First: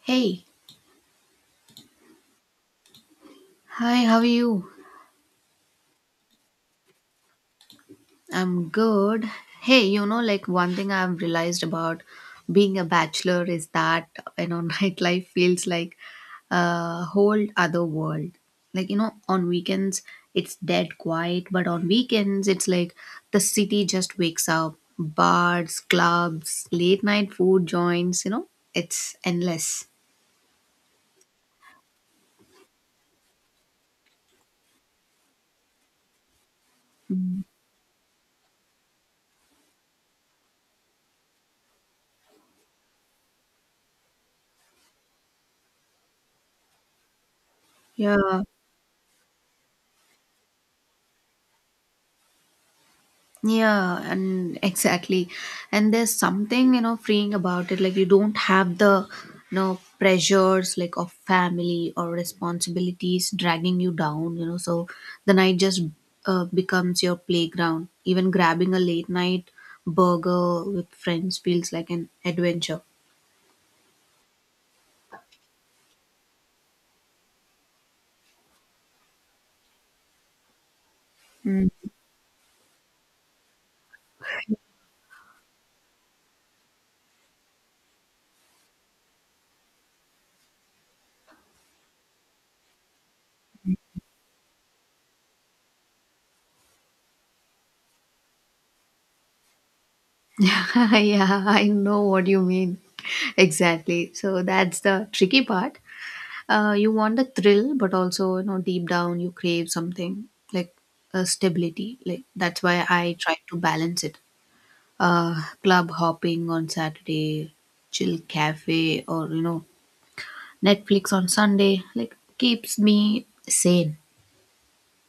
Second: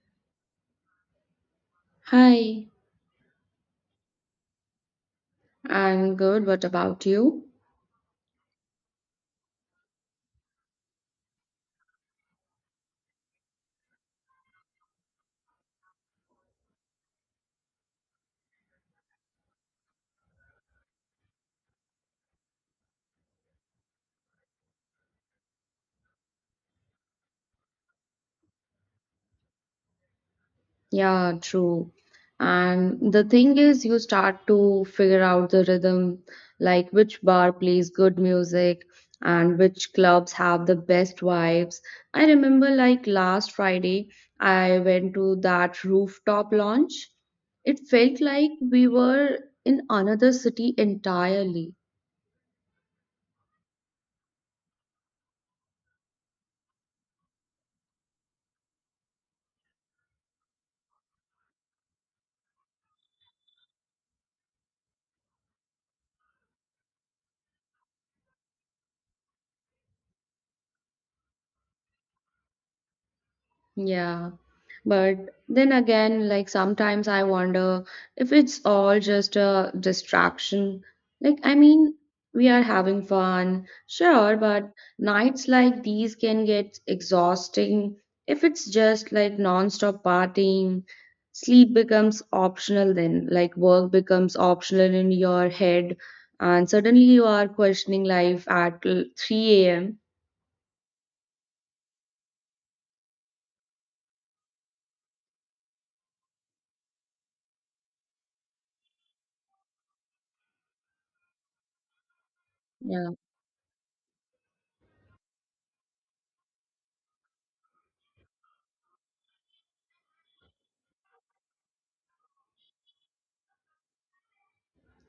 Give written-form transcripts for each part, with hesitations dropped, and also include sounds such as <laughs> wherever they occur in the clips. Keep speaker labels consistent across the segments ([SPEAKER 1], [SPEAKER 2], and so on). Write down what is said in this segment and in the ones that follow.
[SPEAKER 1] Hey,
[SPEAKER 2] Hi,
[SPEAKER 1] hi, how are you?
[SPEAKER 2] I'm good. What about you?
[SPEAKER 1] I'm good. Hey, you know, like one thing I've realized about being a bachelor is that, you know, <laughs> nightlife feels like a whole other world. Like, you know, on weekends, it's dead quiet, but on weekends, it's like the city just wakes up. Bars, clubs, late night food joints, you know, it's endless.
[SPEAKER 2] Yeah, true. And the thing is, you start to figure out the rhythm, like which bar plays good music and which clubs have the best vibes. I remember, like last Friday, I went to that rooftop lounge. It felt
[SPEAKER 1] Yeah.
[SPEAKER 2] like we were in another city entirely.
[SPEAKER 1] Yeah, and exactly. And there's something, you know, freeing about it. Like you don't have the, you know, pressures like of family or responsibilities dragging you down, you know. So the night just becomes your playground. Even grabbing a late night burger with friends feels like an adventure.
[SPEAKER 2] Yeah. But then again, like sometimes I wonder if it's all just a distraction. Like, I
[SPEAKER 1] Mm.
[SPEAKER 2] mean, we are having fun, sure, but nights like these can get exhausting if it's just like non-stop partying. Sleep becomes optional then, like work becomes optional in your head, and suddenly you are questioning life at 3 a.m.
[SPEAKER 1] <laughs> Yeah, I know what you mean. Exactly. So that's the tricky part. You want the thrill, but also, you know, deep down you crave something like stability. Like that's why
[SPEAKER 2] Yeah.
[SPEAKER 1] I try to balance it. Club hopping on Saturday, chill cafe, or you know, Netflix on Sunday. Like keeps me sane.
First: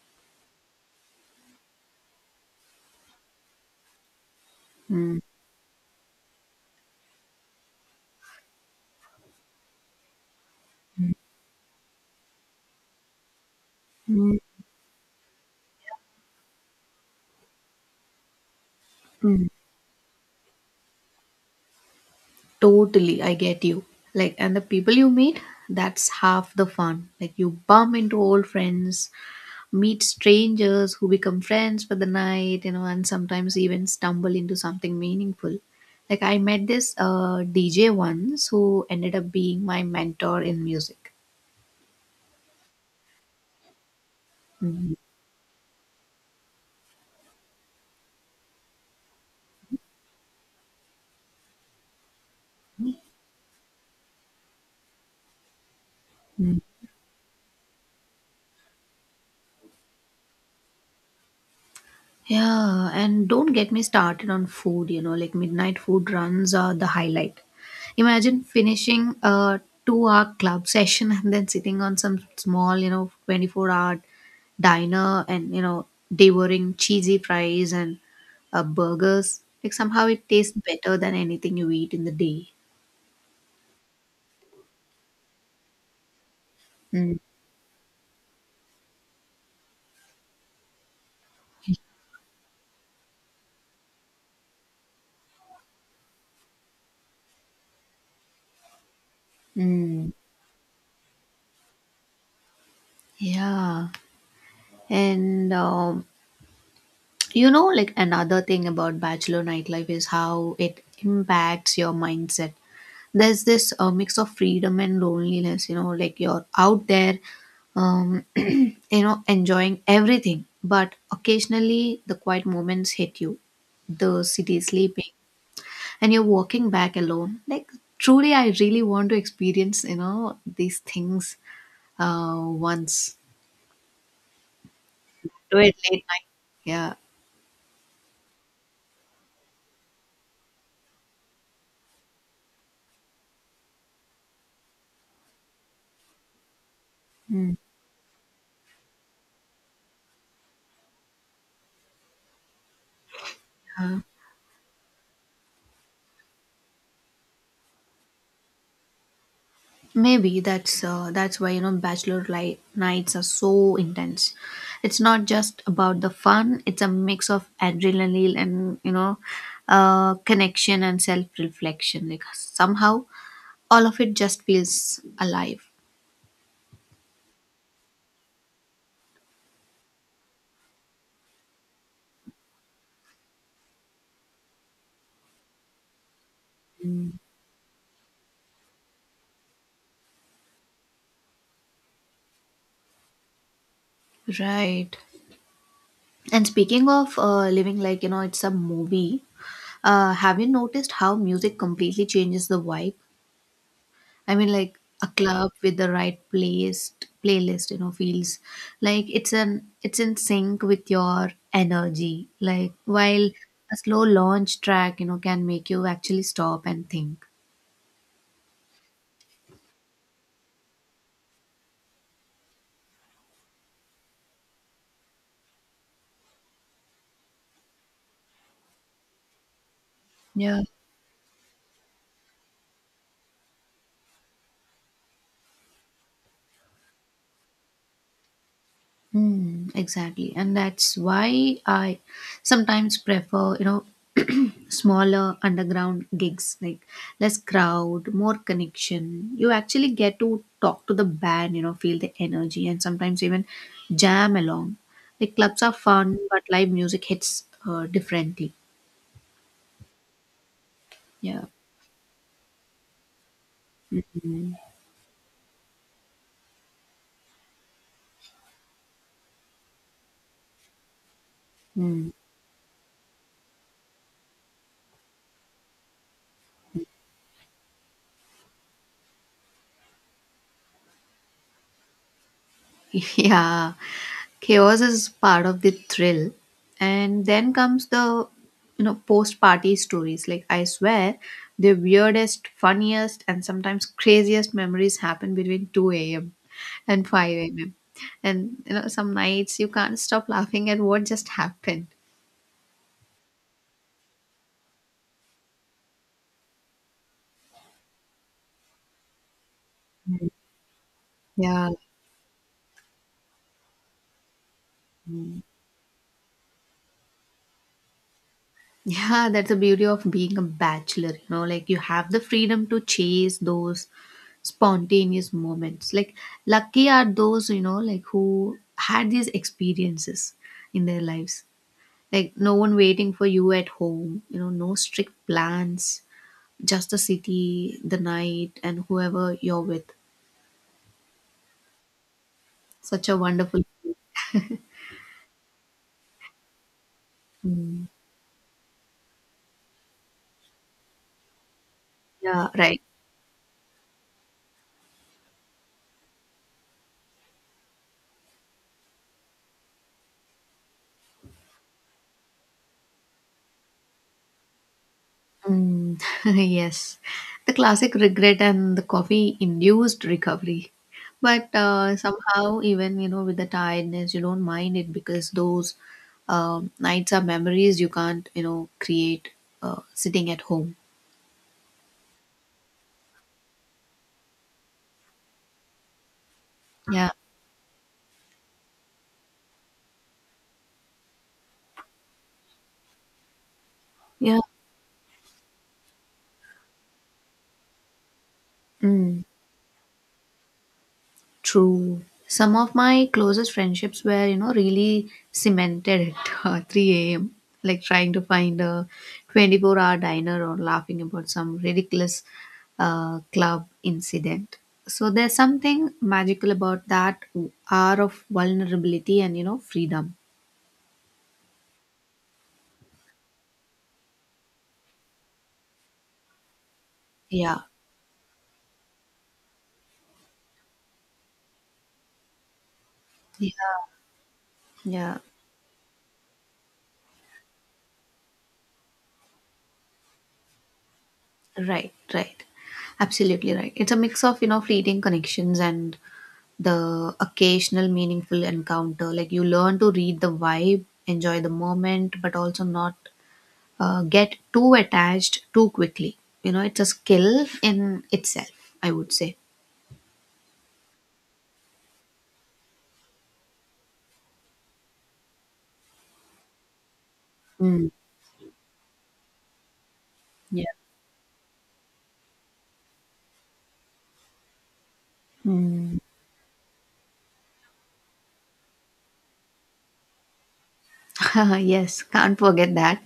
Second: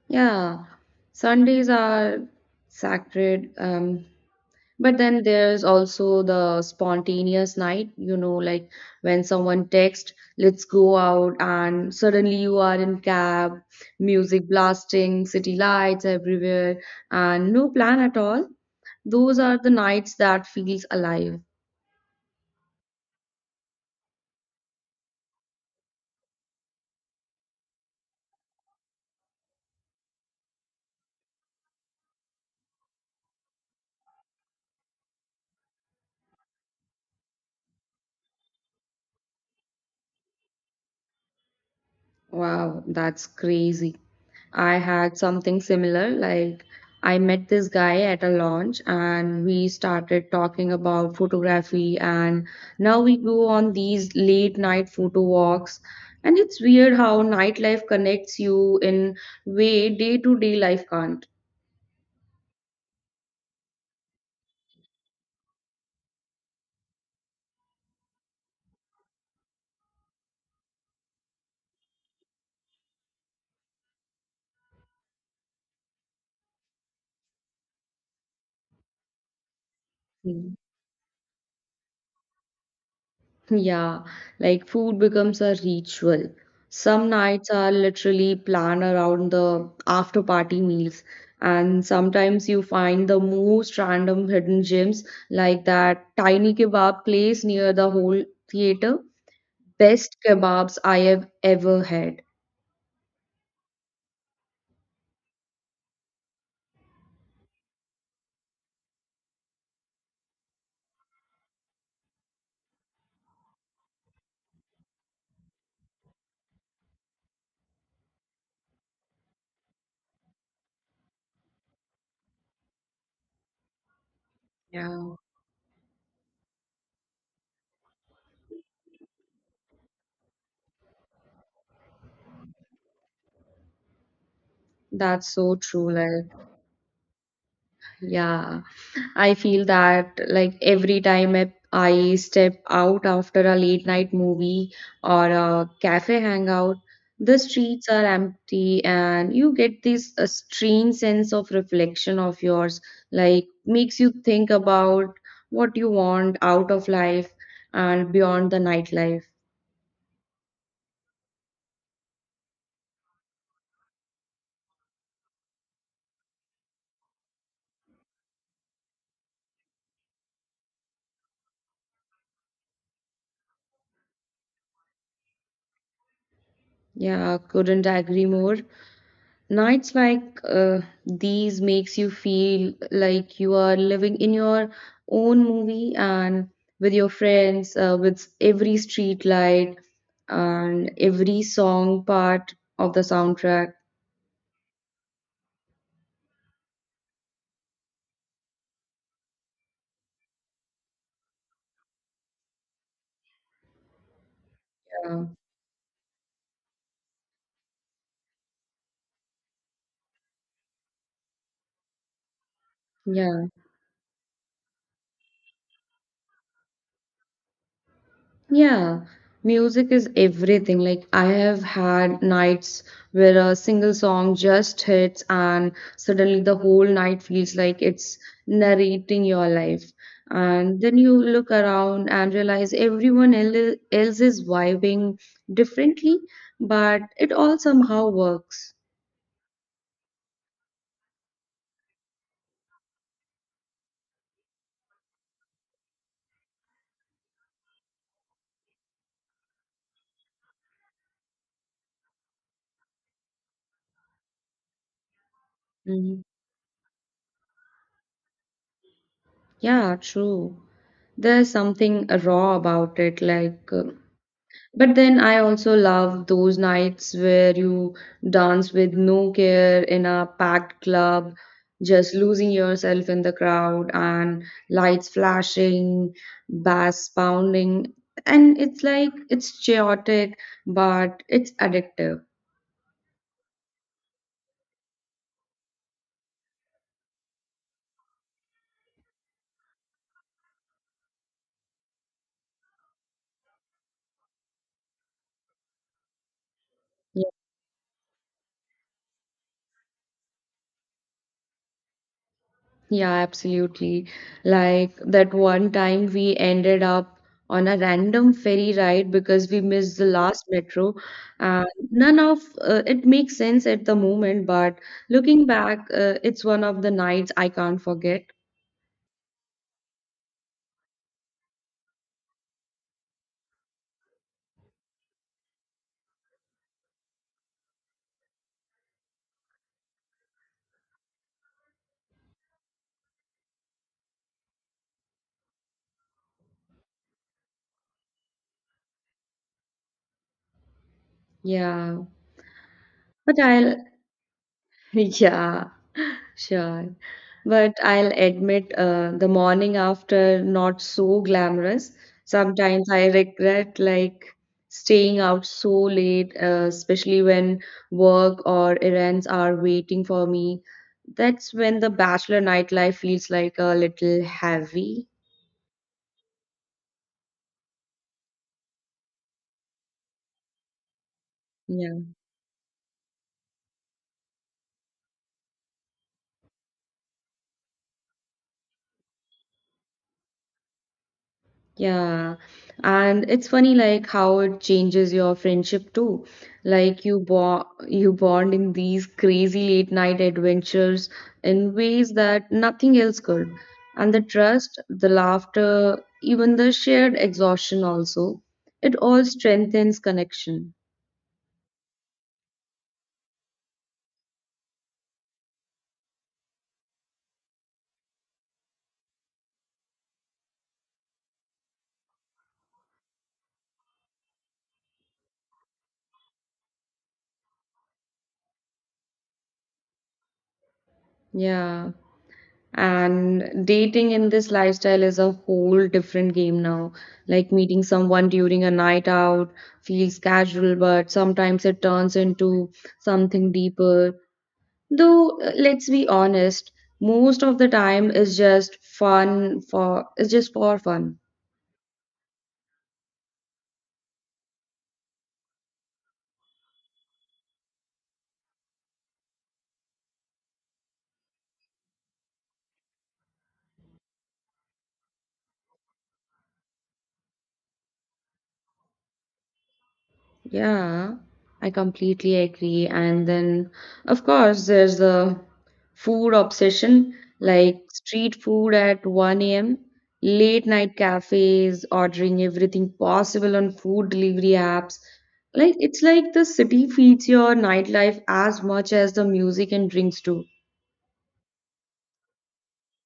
[SPEAKER 2] Yeah, Sundays are sacred. But
[SPEAKER 1] Mm.
[SPEAKER 2] then there's also the spontaneous night, you know, like when someone texts, let's go out, and suddenly you are in cab,
[SPEAKER 1] Mm,
[SPEAKER 2] music blasting, city lights everywhere, and no plan at all. Those
[SPEAKER 1] mm.
[SPEAKER 2] are the nights that feels alive.
[SPEAKER 1] Totally, I get you. Like, and the people you meet, that's half the fun. Like, you bump into old friends, meet strangers who become friends for the night, you know, and sometimes even stumble into something meaningful. Like I met this DJ once who ended up being my mentor in music.
[SPEAKER 2] Wow, that's crazy. I
[SPEAKER 1] Mhm.
[SPEAKER 2] had something similar. Like, I met this guy at a launch and we started talking about photography, and now we go on these late night photo walks. And it's weird how nightlife connects you in way day to day life can't.
[SPEAKER 1] Yeah, and don't get me started on food, you know, like midnight food runs are the highlight. Imagine finishing a 2 hour club session and then sitting on some small, you know, 24-hour diner and, you know, devouring cheesy fries and burgers. Like somehow it tastes better than anything you eat in the day.
[SPEAKER 2] Yeah, like food becomes a ritual. Some
[SPEAKER 1] Mm.
[SPEAKER 2] nights are literally planned around the after party meals, and sometimes you find the most random hidden gems, like that tiny kebab place near the whole theater.
[SPEAKER 1] Mm.
[SPEAKER 2] Best kebabs I have ever had.
[SPEAKER 1] Yeah. And you know, like another thing about bachelor nightlife is how it impacts your mindset. There's this mix of freedom and loneliness, you know, like you're out there, <clears throat> you know, enjoying everything, but occasionally the quiet moments hit you. The city is sleeping
[SPEAKER 2] Yeah.
[SPEAKER 1] and you're walking back alone. Like truly I really want to experience, you know, these things once,
[SPEAKER 2] That's so
[SPEAKER 1] do it
[SPEAKER 2] true,
[SPEAKER 1] late night.
[SPEAKER 2] like,
[SPEAKER 1] Yeah.
[SPEAKER 2] yeah. I feel that like every time I step out after a late night movie or a cafe hangout, the
[SPEAKER 1] Mm.
[SPEAKER 2] streets are empty and you get this a strange sense of reflection of yours, like makes you think about what you want out of life and beyond the nightlife.
[SPEAKER 1] Maybe that's that's why, you know, nights are so intense. It's not just about the fun; it's a mix of adrenaline and, you know, connection and self-reflection. Like somehow, all of it just feels alive.
[SPEAKER 2] Yeah, couldn't agree more. Nights like these makes you feel like you are living in your own movie and with your friends with every street light and every song part of the soundtrack
[SPEAKER 1] Right. And speaking of living like, you know, it's a movie. Have you noticed how music completely changes the vibe? I mean, like a
[SPEAKER 2] uh,
[SPEAKER 1] club with the right playlist, you know, feels like it's in sync with your energy. Like while
[SPEAKER 2] yeah.
[SPEAKER 1] a slow launch track, you know, can make you actually stop and think.
[SPEAKER 2] Yeah, music is everything. Like, I have had nights where a single song just hits, and suddenly the whole night feels like it's narrating your life.
[SPEAKER 1] Yeah.
[SPEAKER 2] And then you look around and realize else is vibing differently, but it all somehow works.
[SPEAKER 1] Hmm, exactly. And that's why I sometimes prefer, you know, <clears throat> smaller underground gigs, like less crowd, more connection. You actually get to talk to the band, you know, feel the energy and sometimes even jam along. Like clubs are fun,
[SPEAKER 2] Mhm.
[SPEAKER 1] but live music hits differently.
[SPEAKER 2] Yeah, true.
[SPEAKER 1] Yeah.
[SPEAKER 2] There's something raw about it, But then I also love those nights where you dance with no care in a packed club,
[SPEAKER 1] Hmm.
[SPEAKER 2] just losing yourself in the crowd and lights flashing, bass pounding. And it's like it's chaotic, but it's addictive.
[SPEAKER 1] <laughs> Yeah. Chaos is part of the thrill, and then comes the, you know, post party stories. Like I swear, the weirdest, funniest, and sometimes craziest memories happen between 2 a.m and 5 a.m, and, you know, some nights you can't stop laughing at what just happened.
[SPEAKER 2] Yeah, absolutely. Like that one time we ended up on a random ferry ride because we missed the last metro. Uh,
[SPEAKER 1] Yeah.
[SPEAKER 2] None of it makes sense at the moment, but looking back, it's one of the nights I can't forget.
[SPEAKER 1] Yeah, that's the beauty of being a bachelor, you know. Like you have the freedom to chase those spontaneous moments. Like lucky are those, you know, like who had these experiences in their lives. Like no one waiting for you at home, you know, no strict plans, just the city, the night, and whoever you're with.
[SPEAKER 2] Yeah,
[SPEAKER 1] Such a
[SPEAKER 2] but
[SPEAKER 1] wonderful.
[SPEAKER 2] I'll, <laughs> yeah. Sure. But
[SPEAKER 1] Mm.
[SPEAKER 2] I'll admit, the morning after not so glamorous.
[SPEAKER 1] Yeah, right.
[SPEAKER 2] Sometimes I regret like staying out so late, especially when work or errands are waiting for me. That's when the bachelor nightlife feels like a little heavy.
[SPEAKER 1] Mm. <laughs> Yes, the classic regret and the coffee-induced recovery. But
[SPEAKER 2] Yeah.
[SPEAKER 1] somehow, even, you know, with the tiredness, you don't mind it, because those nights are memories you can't, you know, create sitting at home.
[SPEAKER 2] Yeah, and it's funny like how it changes your friendship too. Like
[SPEAKER 1] Yeah,
[SPEAKER 2] you bond in these crazy late night adventures in ways that nothing else could. And the
[SPEAKER 1] yeah.
[SPEAKER 2] trust, the laughter, even the shared exhaustion also, it
[SPEAKER 1] Mm.
[SPEAKER 2] all strengthens connection.
[SPEAKER 1] True. Some of my closest friendships were, you know, really cemented at <laughs> 3 a.m., like trying to find a 24-hour diner or laughing about some ridiculous club incident. So there's something magical about that hour of vulnerability and, you know, freedom.
[SPEAKER 2] Yeah. And dating in this lifestyle is a whole different game now. Like
[SPEAKER 1] Yeah.
[SPEAKER 2] meeting someone during a night out feels casual, but sometimes it turns into
[SPEAKER 1] Yeah.
[SPEAKER 2] something deeper.
[SPEAKER 1] Yeah.
[SPEAKER 2] Though, let's be honest, most of the time is just it's just for fun.
[SPEAKER 1] Right. Right. Absolutely right. It's a mix of, you know, fleeting connections and the occasional meaningful encounter. Like you learn to read the vibe, enjoy the moment, but also not get too attached too quickly. You know, it's a skill in itself, I would say.
[SPEAKER 2] Yeah, I completely agree. And then, of course, there's the food obsession, like
[SPEAKER 1] Mm.
[SPEAKER 2] street food at 1 a.m., late
[SPEAKER 1] Yeah.
[SPEAKER 2] night cafes, ordering everything possible on food delivery apps. Like, it's like the city feeds your nightlife as much as the music and drinks do.
[SPEAKER 1] <laughs> Yes, can't forget that.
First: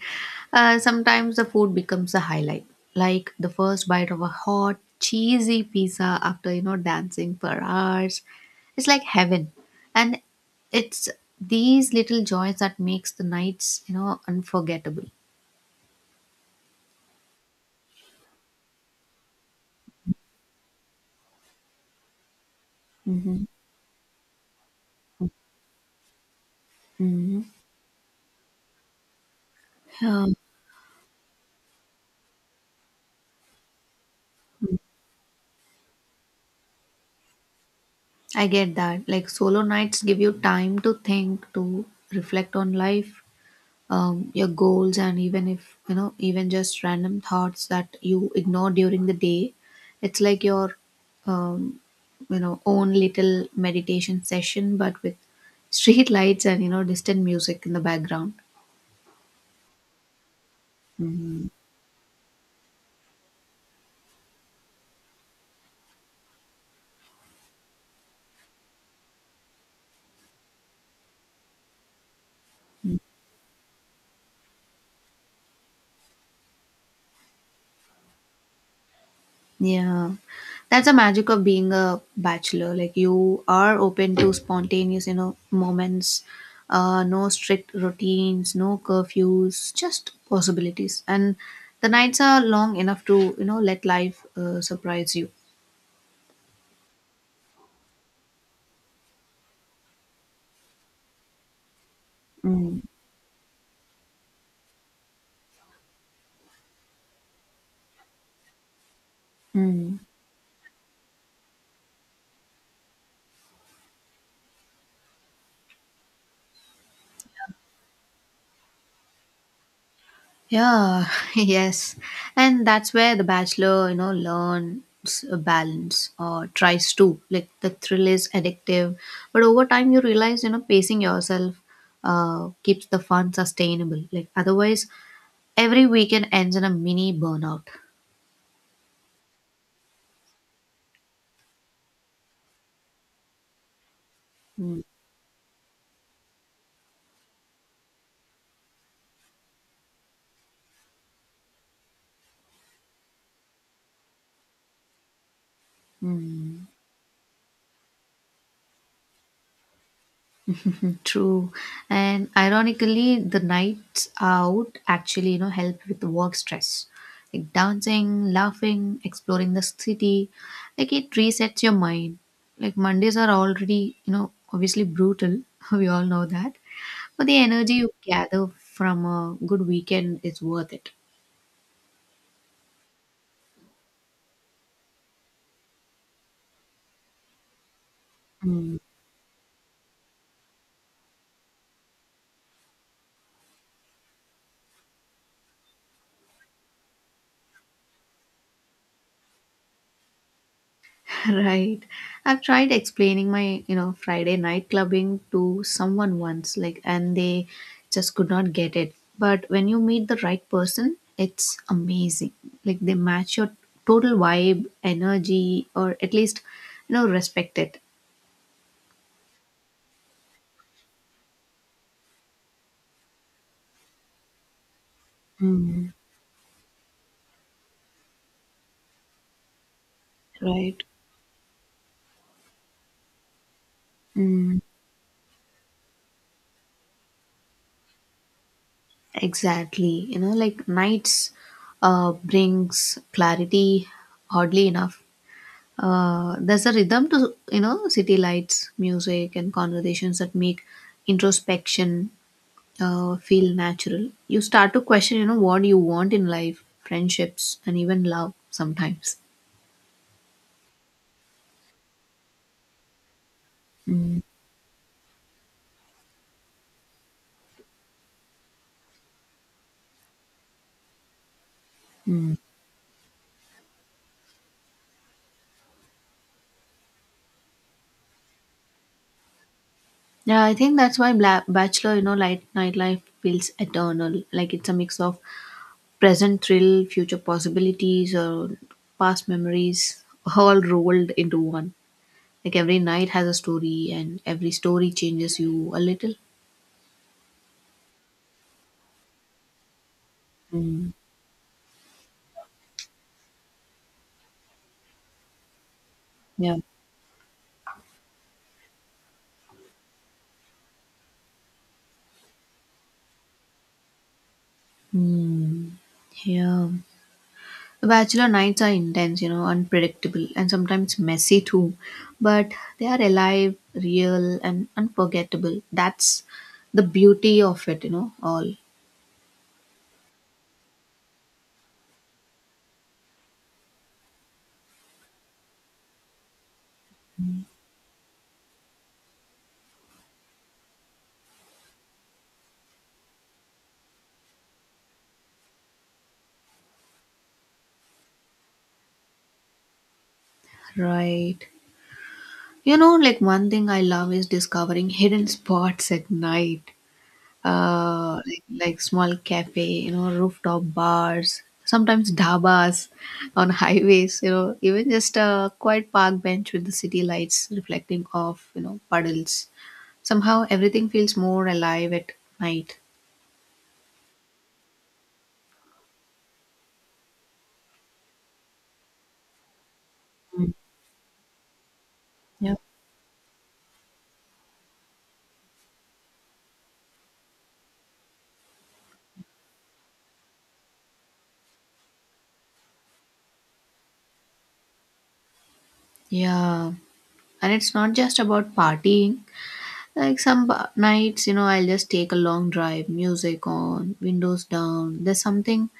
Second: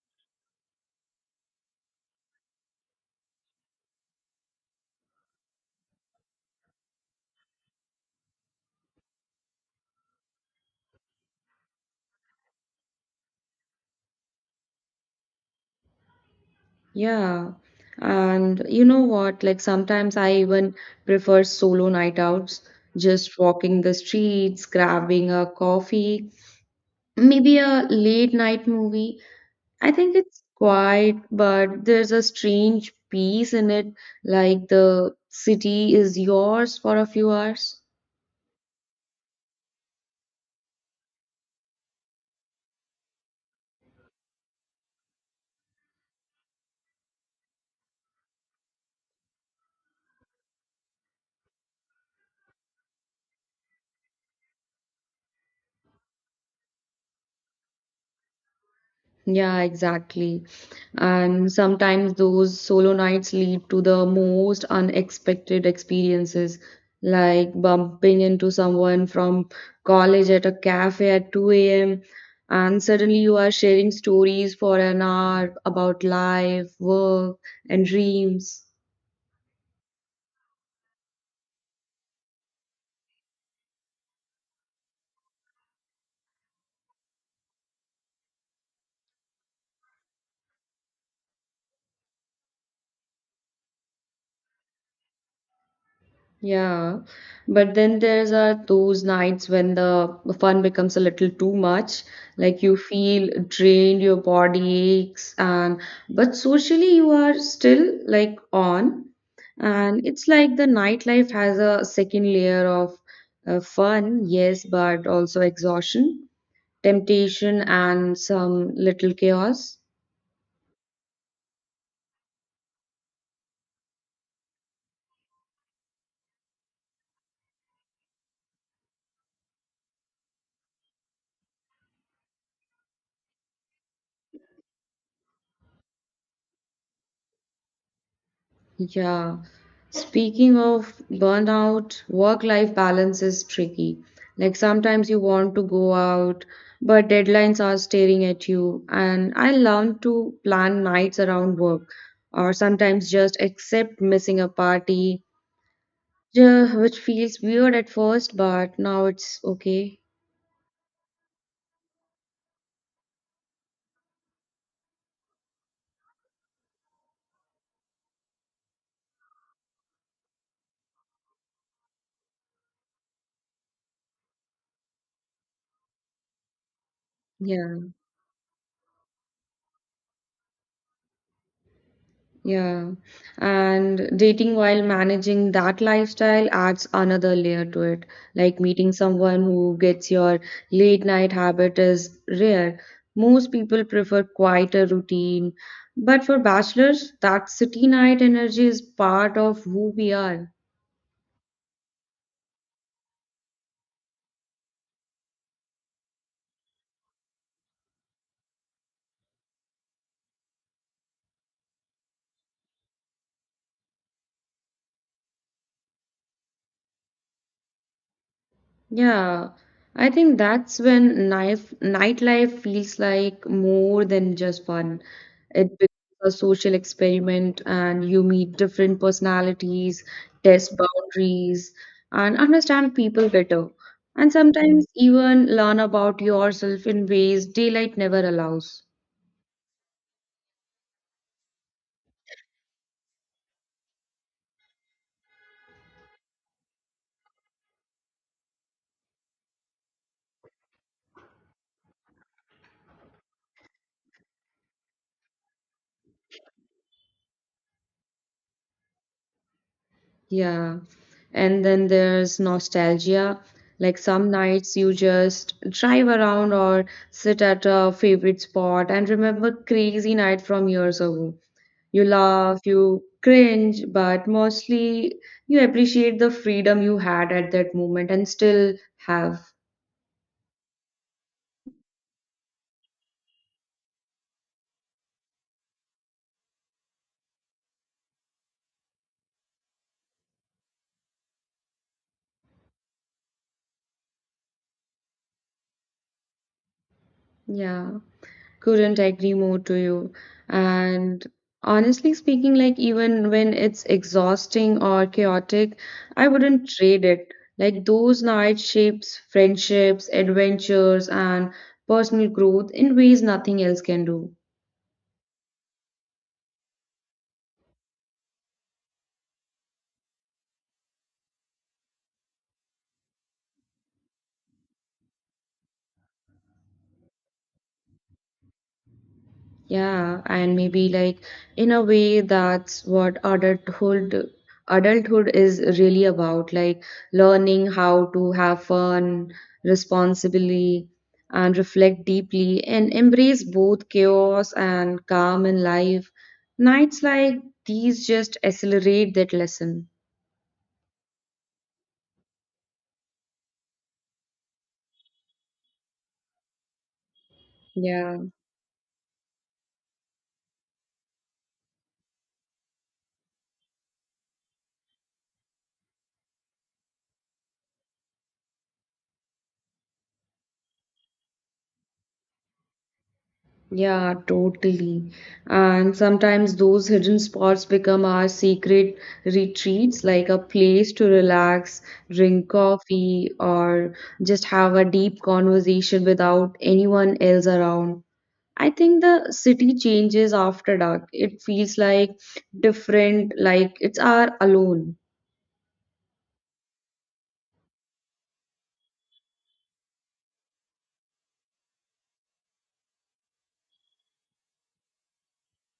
[SPEAKER 1] Sometimes the food becomes a highlight, like the first bite of a hot, cheesy pizza after, you know, dancing for hours. It's like heaven, and it's these little joys that makes the nights, you know, unforgettable.
[SPEAKER 2] Yeah. And you know what? Like sometimes I even prefer solo night outs, just
[SPEAKER 1] Mm-hmm.
[SPEAKER 2] walking the streets, grabbing a coffee,
[SPEAKER 1] Mm-hmm.
[SPEAKER 2] maybe a late night movie. I think
[SPEAKER 1] Yeah,
[SPEAKER 2] it's quiet, but there's a strange peace in it, like the city is yours for a few hours.
[SPEAKER 1] I get that. Like solo nights give you time to think, to reflect on life, your goals, and even if, you know, even just random thoughts that you ignore during the day. It's like your um, you know own little meditation session, but with <laughs> street lights and, you know, distant music in the background.
[SPEAKER 2] Yeah, exactly.
[SPEAKER 1] Hmm.
[SPEAKER 2] And sometimes those solo nights lead to the most unexpected experiences, like bumping into someone from college at a cafe at 2 a.m. and suddenly you are sharing stories for an hour about life, work, and dreams.
[SPEAKER 1] Yeah. That's the magic of being a bachelor. Like you are open to spontaneous, you know, moments, no strict routines, no curfews, just possibilities. And the nights are long enough to, you know, let life surprise you.
[SPEAKER 2] Yeah, but then there's are those nights when the fun becomes a little too much. Like you
[SPEAKER 1] Mm.
[SPEAKER 2] feel drained, your body aches, and but socially you are still like on,
[SPEAKER 1] Mm.
[SPEAKER 2] and it's like the nightlife has a second layer of fun, yes, but also exhaustion, temptation, and some little chaos.
[SPEAKER 1] Yeah. <laughs> Yes. And that's where the bachelor, you know, learns a balance, or tries to. Like the thrill is addictive, but over time you realize, you know, pacing yourself keeps the fun sustainable. Like otherwise every weekend ends in a mini burnout.
[SPEAKER 2] Yeah. Speaking of burnout, work-life balance is tricky. Like
[SPEAKER 1] Mm.
[SPEAKER 2] sometimes you want to go out, but deadlines are staring at you. And I learned to plan nights around work, or sometimes just accept missing a party, <laughs>
[SPEAKER 1] Mm.
[SPEAKER 2] yeah, which feels weird at first, but now it's okay.
[SPEAKER 1] True. And ironically, the nights out actually, you know, help with work stress. Like dancing, laughing, exploring the city. Like it resets your mind. Like Mondays are already, you know, obviously brutal. <laughs> We all know that. But the energy
[SPEAKER 2] Yeah.
[SPEAKER 1] you gather from a good weekend is worth it.
[SPEAKER 2] Yeah. And dating while managing that lifestyle adds another layer to it. Like
[SPEAKER 1] Mm.
[SPEAKER 2] meeting someone who gets your late night habit is rare. Most people prefer quieter routine. But for bachelors, that city night energy is part of who we are.
[SPEAKER 1] <laughs> Right. I've tried explaining my, you know, Friday night clubbing to someone once, like, and they just could not get it. But when you meet the right person, it's amazing. Like, they match your total vibe, energy, or at least, you know, respect it.
[SPEAKER 2] Yeah, I think that's when nightlife feels like more than just fun. It
[SPEAKER 1] Mm,
[SPEAKER 2] becomes a social experiment, and you meet different personalities, test
[SPEAKER 1] right.
[SPEAKER 2] boundaries, and understand people better. And
[SPEAKER 1] Mm,
[SPEAKER 2] sometimes even learn about yourself in ways daylight never allows.
[SPEAKER 1] exactly. You know, like, nights brings clarity, oddly enough. There's a rhythm to, you know, city lights, music, and conversations that make introspection feel natural. You start to question, you know, what you want in life, friendships, and even love sometimes.
[SPEAKER 2] Yeah. And then there's nostalgia. Like
[SPEAKER 1] Mm.
[SPEAKER 2] some nights you just drive around or sit at a favorite spot and remember crazy night from years ago. You
[SPEAKER 1] Mm.
[SPEAKER 2] laugh, you cringe, but mostly you appreciate the freedom you had at that moment and still have.
[SPEAKER 1] Yeah, I think that's why Bachelor, you know, light nightlife feels eternal. Like it's a mix of present thrill, future possibilities, or past memories, all rolled into one. Like every night has a story, and every story changes you a little.
[SPEAKER 2] Yeah. Couldn't agree more to you.
[SPEAKER 1] Mm,
[SPEAKER 2] And honestly speaking, like even when it's exhausting or chaotic, I
[SPEAKER 1] yeah.
[SPEAKER 2] wouldn't trade it. Like those nights shapes friendships, adventures, and personal growth in ways nothing else can do.
[SPEAKER 1] Mm, yeah. Bachelor nights are intense, you know, unpredictable, and sometimes messy too. But they are alive, real, and unforgettable. That's the beauty of it, you know, all.
[SPEAKER 2] Yeah, and maybe like in a way that's what adulthood is really about, like learning how to have fun responsibly and reflect deeply and embrace both chaos and calm in life. Nights like these just accelerate that lesson.
[SPEAKER 1] Right. You know, like one thing I love is discovering hidden <laughs> spots at night.
[SPEAKER 2] Yeah.
[SPEAKER 1] Like small cafe, you know, rooftop bars, sometimes dhabas on <laughs> highways, you know, even just a quiet park bench with the city lights reflecting off, you know, puddles. Somehow everything feels more alive at night.
[SPEAKER 2] Yeah, totally. And sometimes those hidden spots become our secret retreats, like a place to relax, drink
[SPEAKER 1] Yeah.
[SPEAKER 2] coffee, or just have a deep conversation without anyone else around. I think the city changes after dark. It feels like different, like it's our alone.
[SPEAKER 1] Yeah. And it's not just about partying. Like some nights, you know, I'll just take a long drive, music on, windows down. There's something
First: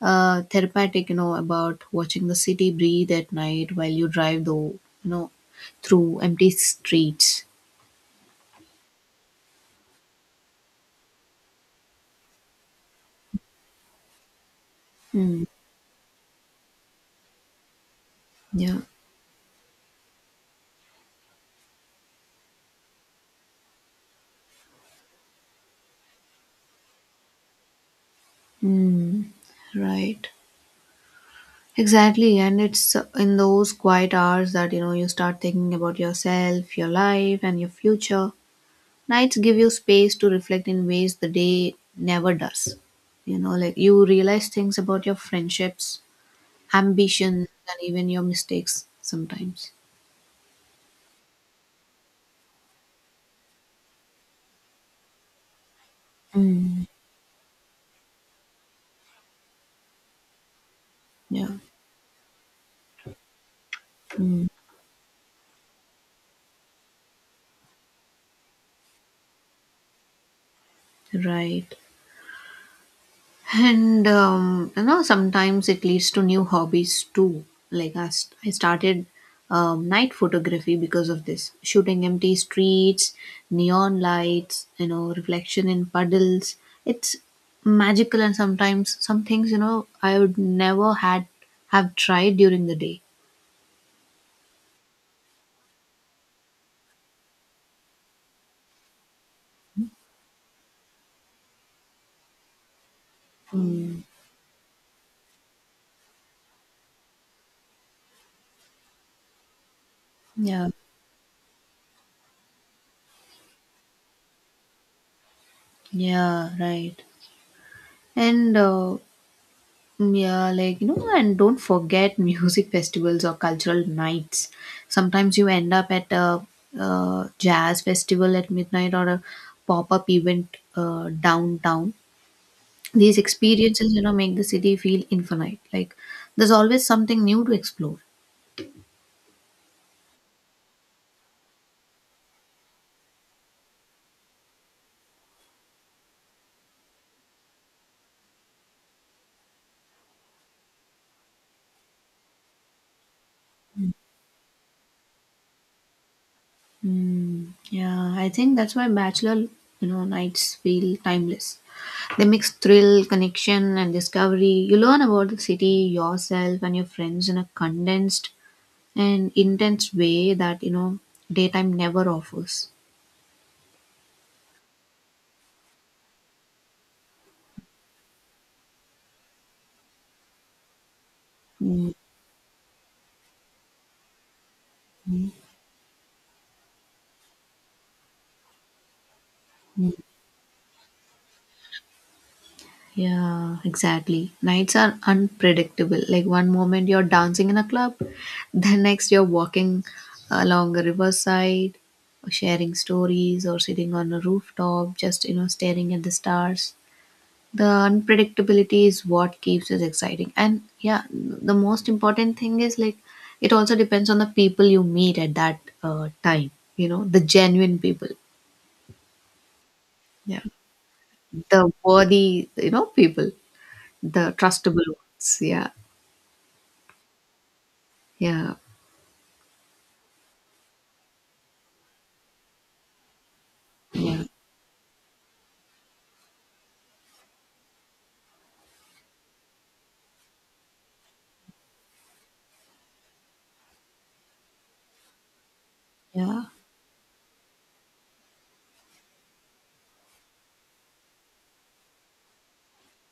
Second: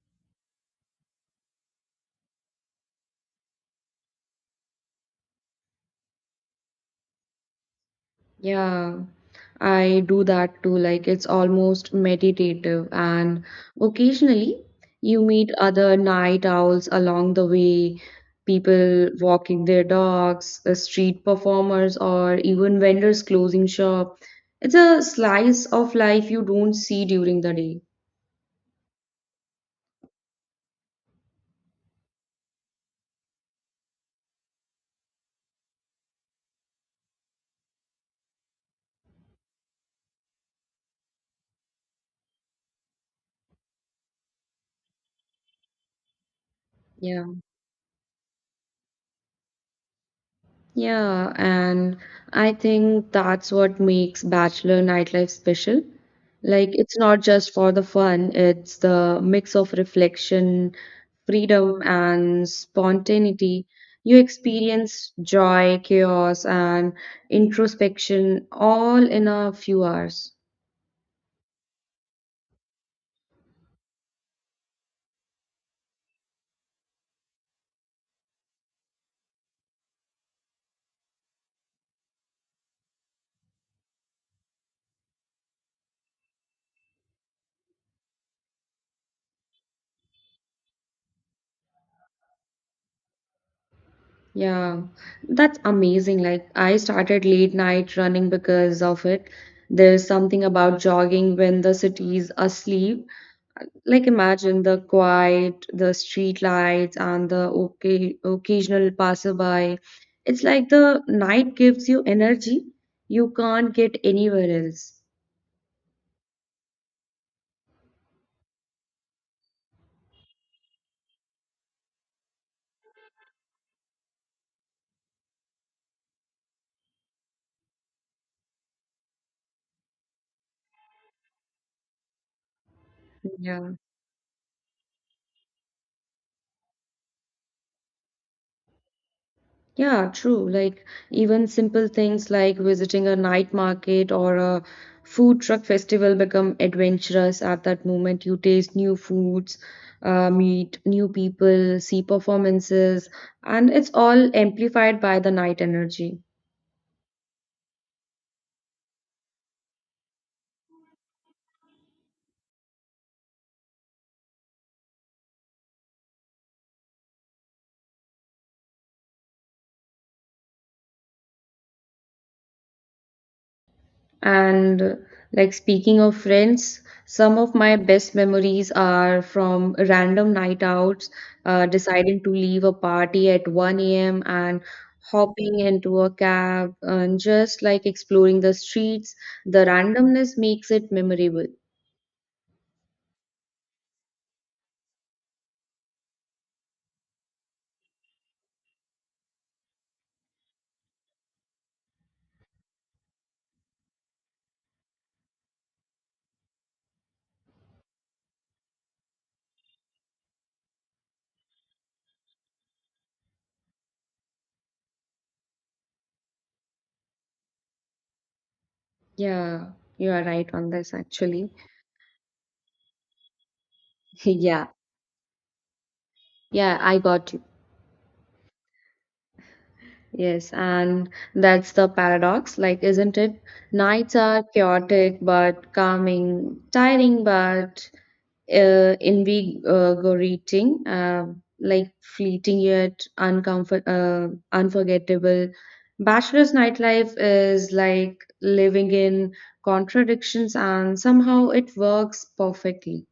[SPEAKER 1] therapeutic, you know, about watching the city breathe at night while you drive, though, you know, through empty streets.
[SPEAKER 2] Yeah, I do that too. Like it's almost meditative, and occasionally you
[SPEAKER 1] Mm,
[SPEAKER 2] meet other night owls along the way,
[SPEAKER 1] yeah.
[SPEAKER 2] people walking their dogs, street performers, or even vendors closing shop. It's a slice of life you don't see during the day.
[SPEAKER 1] Mm, right. Exactly. And it's in those quiet hours that, you know, you start thinking about yourself, your life, and your future. Nights give you space to reflect in ways the day never does. You know, like you realize things about your friendships,
[SPEAKER 2] Yeah.
[SPEAKER 1] ambitions, and even your mistakes sometimes.
[SPEAKER 2] Yeah, and I think that's what makes bachelor nightlife special. Like,
[SPEAKER 1] Mm,
[SPEAKER 2] it's not just for the fun, it's the mix of reflection,
[SPEAKER 1] yeah.
[SPEAKER 2] freedom, and spontaneity. You
[SPEAKER 1] Mm.
[SPEAKER 2] experience joy, chaos, and introspection all in a few hours.
[SPEAKER 1] Right. And you know, sometimes it leads to new hobbies too. Like I started night photography because of this, shooting empty streets, neon lights, you know, reflection in puddles. It's magical, and sometimes some things, you know, I would never had have tried during the day.
[SPEAKER 2] Yeah, that's amazing. Like, I started late night running because of it. There's something about jogging when the city is asleep. Like imagine the quiet, the street lights, and the okay, occasional passerby. It's
[SPEAKER 1] Yeah.
[SPEAKER 2] like the night gives you energy you can't get anywhere else.
[SPEAKER 1] Yeah. Right. And Mm, yeah, like, you know, and don't forget music festivals or cultural nights. Sometimes you end up at a, jazz festival at midnight or a pop up event downtown. These
[SPEAKER 2] Yeah.
[SPEAKER 1] experiences, you know, make the city feel infinite. Like there's always something new to explore.
[SPEAKER 2] Yeah, true. Like even simple things like visiting a night market or a food truck festival become adventurous at that moment. You taste new foods, meet new people, see performances, and it's all amplified by the night energy.
[SPEAKER 1] Mm, yeah, I think that's why bachelor, you know, nights feel timeless. They mix thrill, connection, and discovery. You learn about the city, yourself, and your friends in a condensed an intense way that daytime never offers.
[SPEAKER 2] And like speaking of friends, some of my best memories are from random night outs,
[SPEAKER 1] Mm,
[SPEAKER 2] deciding to leave a party at 1 a.m. and hopping into a cab and just like exploring the streets. The randomness makes it memorable.
[SPEAKER 1] yeah, exactly. Nights are unpredictable. Like one moment you're dancing in a club, <laughs> the next you're walking along a riverside, or sharing stories, or sitting on a rooftop just, staring at the stars. The unpredictability is what keeps it exciting. And yeah, the most important thing is, like, it also depends on the people you meet at that time, the genuine people.
[SPEAKER 2] Yeah, you are
[SPEAKER 1] Yeah.
[SPEAKER 2] right on this actually.
[SPEAKER 1] The
[SPEAKER 2] <laughs>
[SPEAKER 1] worthy, you know, people, the
[SPEAKER 2] Yeah,
[SPEAKER 1] trustable ones. Yeah.
[SPEAKER 2] yeah, I got you.
[SPEAKER 1] Yeah.
[SPEAKER 2] Yes, and that's the paradox, like, isn't it? Nights
[SPEAKER 1] Yeah.
[SPEAKER 2] are chaotic but calming, tiring but invigorating, like fleeting yet uncomfort unforgettable.
[SPEAKER 1] Yeah.
[SPEAKER 2] Bachelor's nightlife is like living in contradictions, and somehow it works perfectly.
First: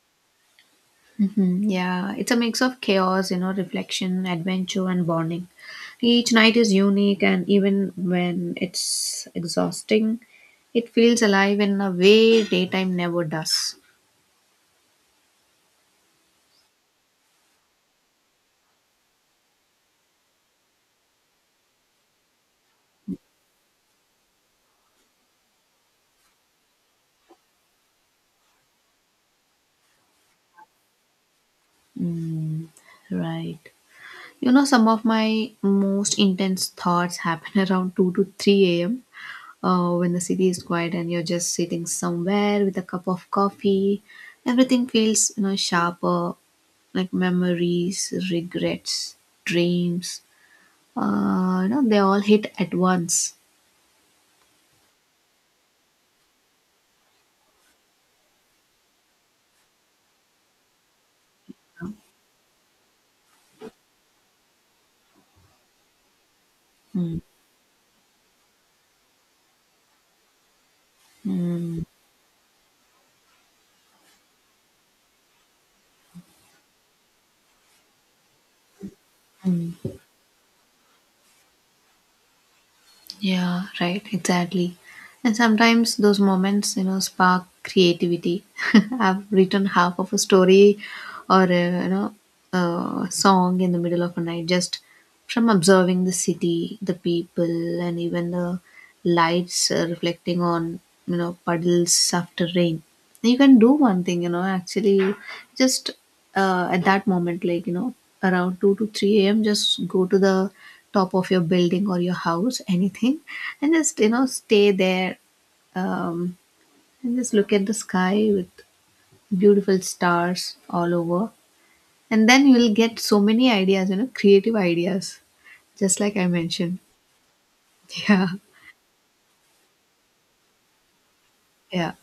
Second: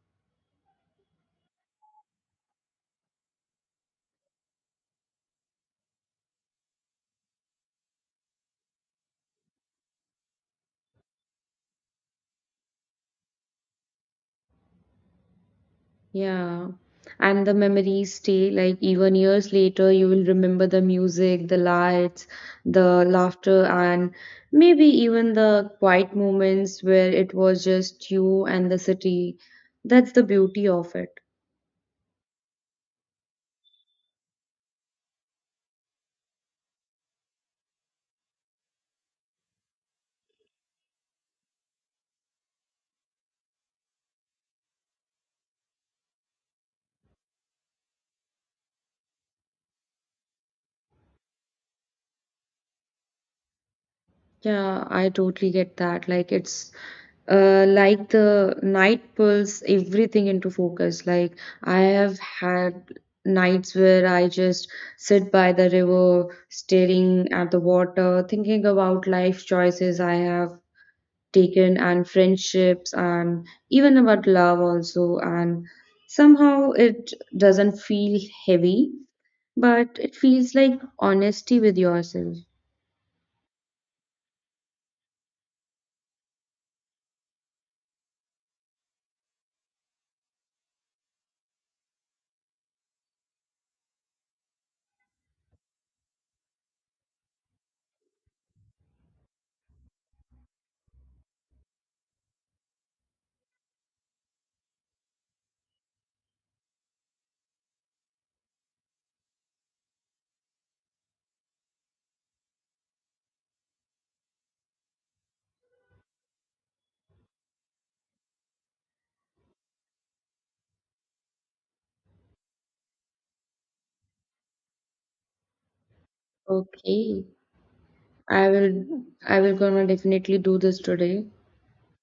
[SPEAKER 1] Hmm, yeah. It's a mix of chaos, you know, reflection, adventure, and bonding. Each night is unique, and even when it's exhausting, it feels alive in a way daytime never does.
[SPEAKER 2] Yeah. And the memories stay like even years later, you will remember the music, the lights, the laughter, and maybe even the quiet moments where it was just you and the city. That's the beauty of it.
[SPEAKER 1] Mm, right. You know, some of my most intense thoughts happen <laughs> around 2 to 3 a.m., when the city is quiet and you're just sitting somewhere with a cup of coffee. Everything feels, sharper, like memories, regrets, dreams, you know, they all hit at once.
[SPEAKER 2] Yeah, I totally get that. Like it's like the night pulls everything into focus. Like I have had nights where I just sit by the river,
[SPEAKER 1] Mm.
[SPEAKER 2] staring at the water, thinking about life choices I have taken
[SPEAKER 1] Mm.
[SPEAKER 2] and friendships and even about love also. And somehow it doesn't feel heavy,
[SPEAKER 1] Mm.
[SPEAKER 2] but it feels like honesty with yourself.
[SPEAKER 1] Yeah, right, exactly. And sometimes those moments, you know, spark creativity. <laughs> I've written half of a story or, a, you know, a song in the middle of a night, just from observing the city, the people, and even the lights reflecting on, you know, puddles after rain. You can do one thing, you know, actually, just at that moment, like, you know, around 2 to 3 a.m., just go to the top of your building or your house, anything, and just, you know, stay there, um, and just look at the sky with beautiful stars all over. And then you will get so many ideas, you know, creative ideas, just like I mentioned.
[SPEAKER 2] Okay.
[SPEAKER 1] <laughs> Yeah,
[SPEAKER 2] I will gonna definitely do this today,
[SPEAKER 1] yeah.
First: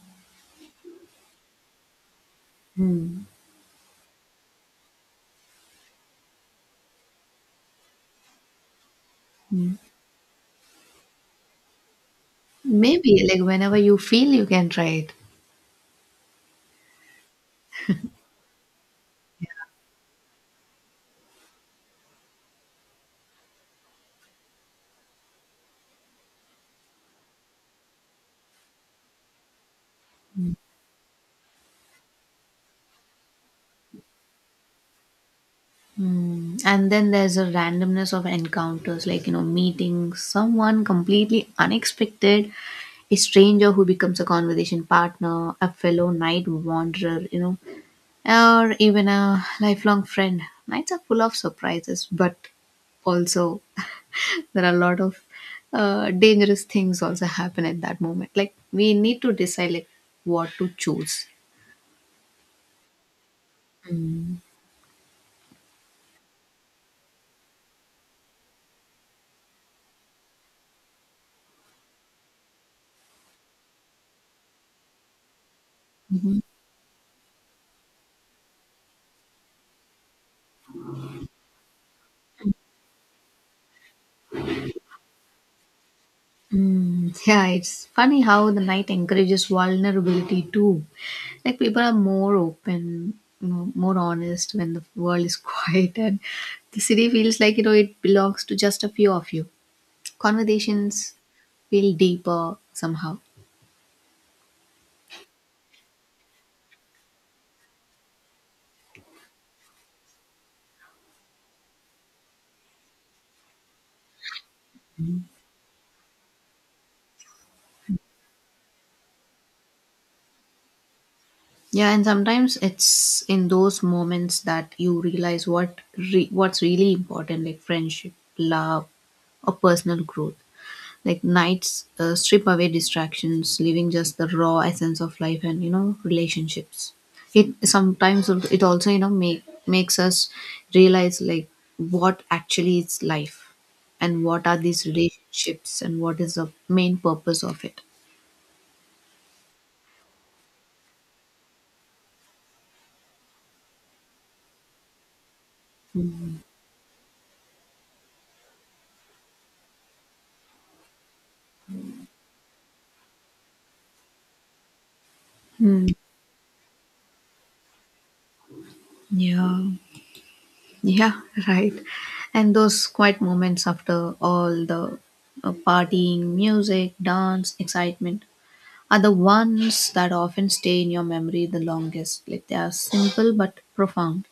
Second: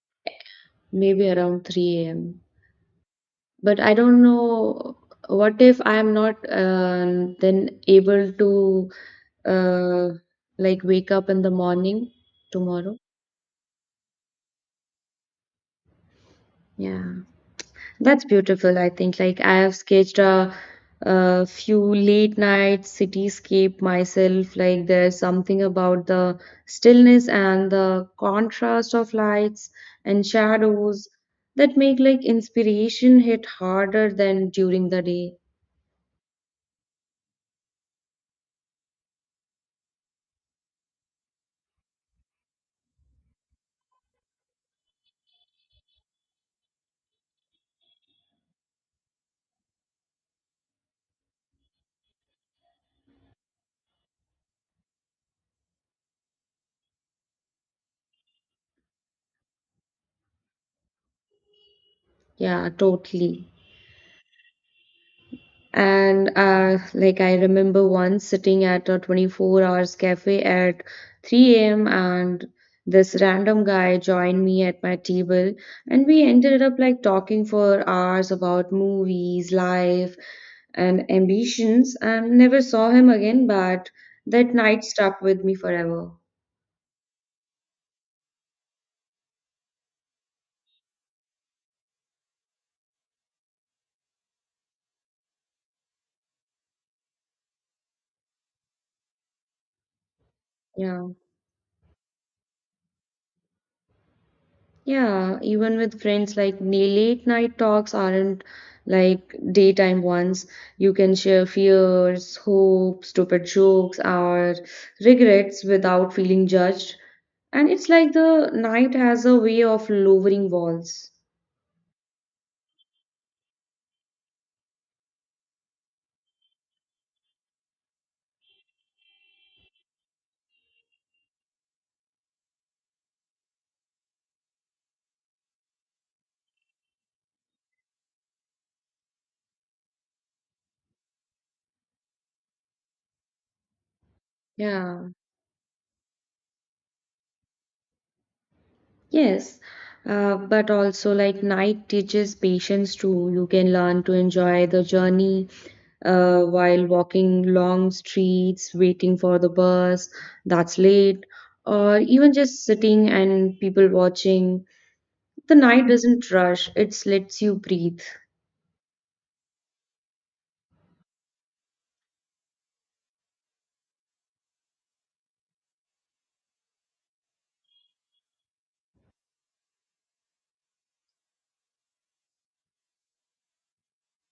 [SPEAKER 2] maybe around 3 a.m.
[SPEAKER 1] Hmm.
[SPEAKER 2] But I don't know what if I am not then able to
[SPEAKER 1] Hmm.
[SPEAKER 2] uh, like wake up in the morning tomorrow.
[SPEAKER 1] Maybe, like, whenever you feel, you can try it.
[SPEAKER 2] Yeah. That's beautiful, I think. Like I have sketched a few late night cityscape myself. Like there's something about the stillness and the contrast of lights and shadows that make like inspiration hit harder than during the day.
[SPEAKER 1] Mm. And then there's a randomness of encounters, like, you know, meeting someone completely unexpected, a stranger who becomes a conversation partner, a fellow night wanderer, you know, or even a lifelong friend. Nights are full of surprises, but also, <laughs> there are a lot of dangerous things also happen at that moment. Like, we need to decide, like, what to choose.
[SPEAKER 2] Yeah, totally. And like I remember once sitting at a 24 hours cafe at 3 a.m. and this random guy joined me at my table and we ended up like talking for hours about movies, life, and ambitions. And never saw him again, but that night stuck with me forever.
[SPEAKER 1] Mm, yeah, it's funny how the night encourages vulnerability too. Like people are more open, you know, more honest when the world is <laughs> quiet, and the city feels like, it belongs to just a few of you.
[SPEAKER 2] Yeah.
[SPEAKER 1] Conversations feel deeper somehow.
[SPEAKER 2] Yeah, even with friends, like late night talks aren't like daytime ones. You can share fears, hopes, stupid jokes, or regrets without feeling judged. And it's like the night has a way of lowering walls.
[SPEAKER 1] Yeah, and sometimes it's in those moments that you realize what's really important, like friendship, love, or personal growth. Like nights strip away distractions, leaving just the raw essence of life and, you know, relationships. It sometimes it also, you know, makes us realize, like, what actually is life, and what are these
[SPEAKER 2] Yeah,
[SPEAKER 1] relationships, and what is the main purpose of it.
[SPEAKER 2] yes. But also, like, night teaches patience too. You can learn to enjoy the journey while walking long streets, waiting for the bus that's late, or even just sitting and people watching. The
[SPEAKER 1] Hmm.
[SPEAKER 2] night doesn't rush, it lets you breathe.
[SPEAKER 1] Yeah, yeah, <laughs> right. And those quiet moments after all the partying, music, dance, excitement, are the ones that often stay in your memory the longest. Like they are simple but profound.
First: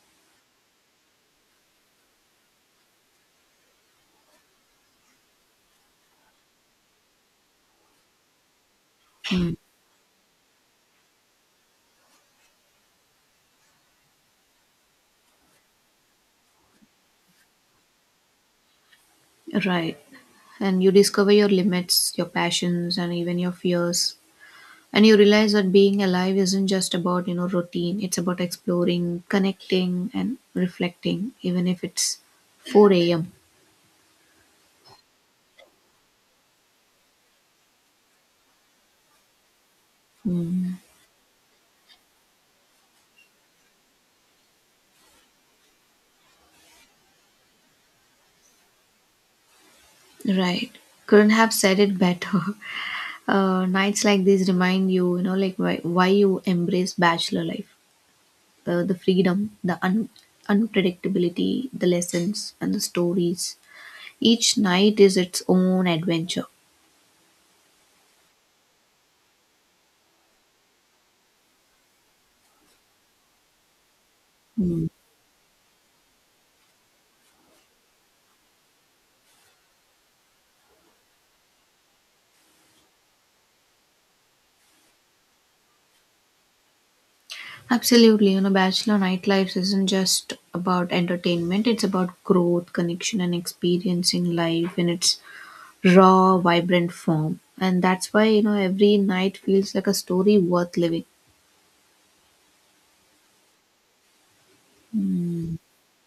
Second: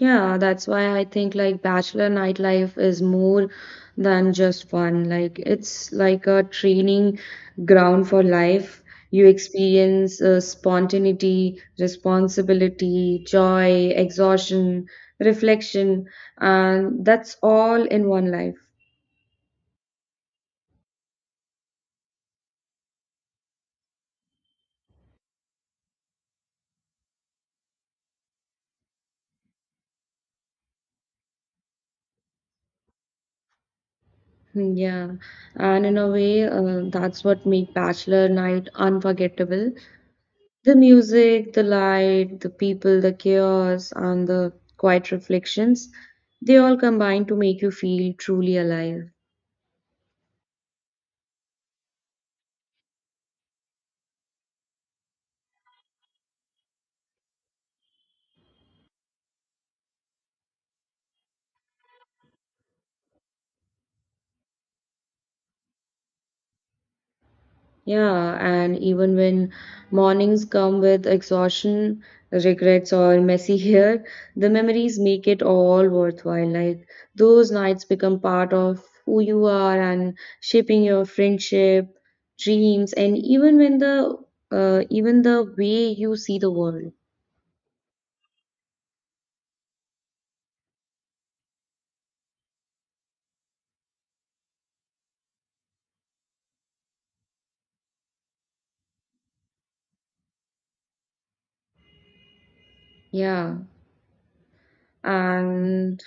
[SPEAKER 2] Yeah, that's why I think like bachelor nightlife is more than just fun. Like it's like a training ground for life. You experience spontaneity, responsibility, joy, exhaustion, reflection, and that's all in one life.
[SPEAKER 1] Right. And you discover your limits, your passions, and even your fears. And you realize that being alive isn't just about, you know, routine. It's about exploring, connecting, and reflecting, even if it's 4 a.m.
[SPEAKER 2] Hmm. Yeah, and in a way, that's what make bachelor night unforgettable. The
[SPEAKER 1] Mm,
[SPEAKER 2] music, the light, the people, the chaos, and the quiet reflections, they all combine to make you feel truly alive.
[SPEAKER 1] right. Couldn't have said it better. <laughs> Nights like these remind you, you know, like why you embrace bachelor life. The freedom, the unpredictability, the lessons, and the stories. Each night is its own adventure.
[SPEAKER 2] Yeah, and even when mornings come with exhaustion, regrets, or messy hair, the
[SPEAKER 1] Mm.
[SPEAKER 2] memories make it all worthwhile. Like those nights become part of who you are and shaping your friendship, dreams, and even when the even the way you see the world.
[SPEAKER 1] Absolutely, you know, bachelor nightlife isn't just about entertainment, it's about growth, connection, and experiencing life in its raw, vibrant form. And that's why, you know, every night feels like a story worth living.
[SPEAKER 2] Yeah. And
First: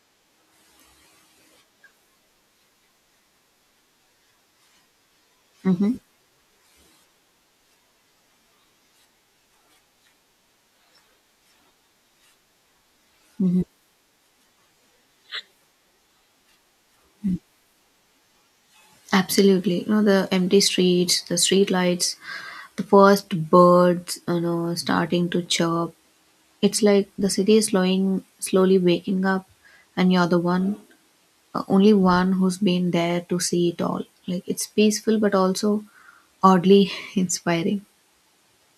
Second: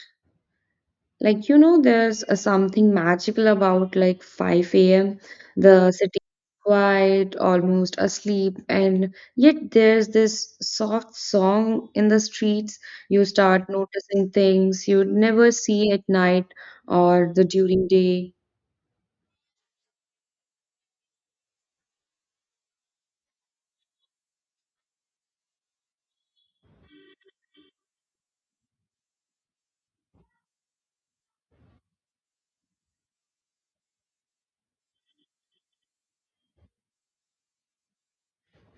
[SPEAKER 2] like, you know, there's a something magical about like 5 a.m.
[SPEAKER 1] Hmm.
[SPEAKER 2] The city is quiet, almost asleep, and yet there's this soft song in the streets. You start noticing things you'd never see at night or the during day.
[SPEAKER 1] Absolutely. You know, the empty streets, the street lights, the first birds, you know, starting to chirp. It's like the city is slowly waking up, and you're the one, only one who's been there to see it all. Like it's peaceful, but also oddly <laughs> inspiring.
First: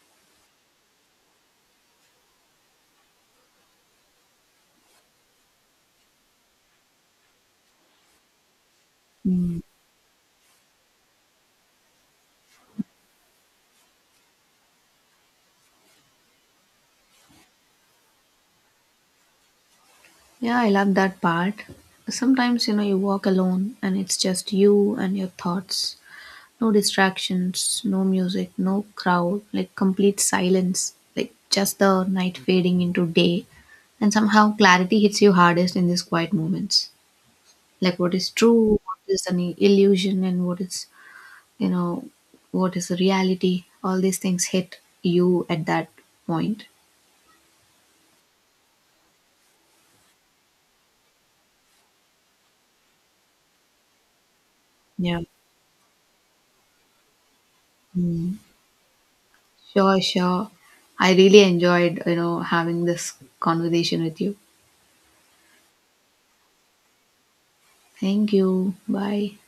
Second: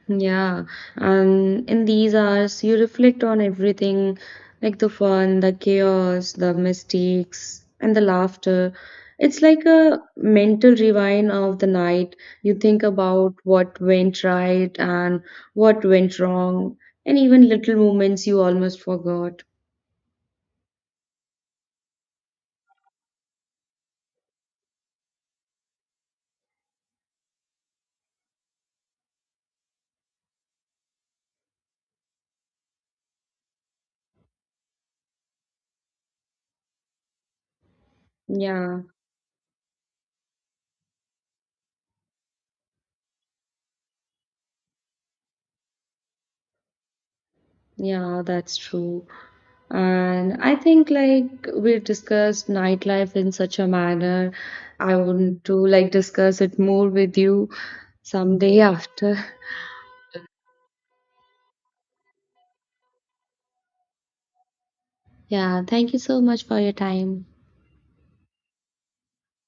[SPEAKER 2] Yeah, and in these hours, you reflect on everything like the fun, the chaos, the mistakes, and the laughter. It's
[SPEAKER 1] Mm.
[SPEAKER 2] like a mental rewind of the night. You think about what went right and what went wrong, and even little moments you almost forgot.
[SPEAKER 1] Yeah, I love that part. Sometimes, you know, you walk alone and it's just you and your thoughts. No distractions, no music, no crowd, like complete silence, like just the night fading into day. And somehow clarity hits you hardest in these quiet moments. Like what is true,
[SPEAKER 2] Yeah,
[SPEAKER 1] what is an illusion, and what is, you know, what is the reality. All these things hit you at that point.
[SPEAKER 2] yeah, that's true. And I think like we discussed nightlife in such a manner. I
[SPEAKER 1] Yeah.
[SPEAKER 2] want to like discuss it more with you
[SPEAKER 1] Mm.
[SPEAKER 2] someday after. <laughs>
[SPEAKER 1] Sure, sure. I really enjoyed, you know, having this conversation with you.
[SPEAKER 2] Yeah, thank you so much for your time.
[SPEAKER 1] Thank you. Bye.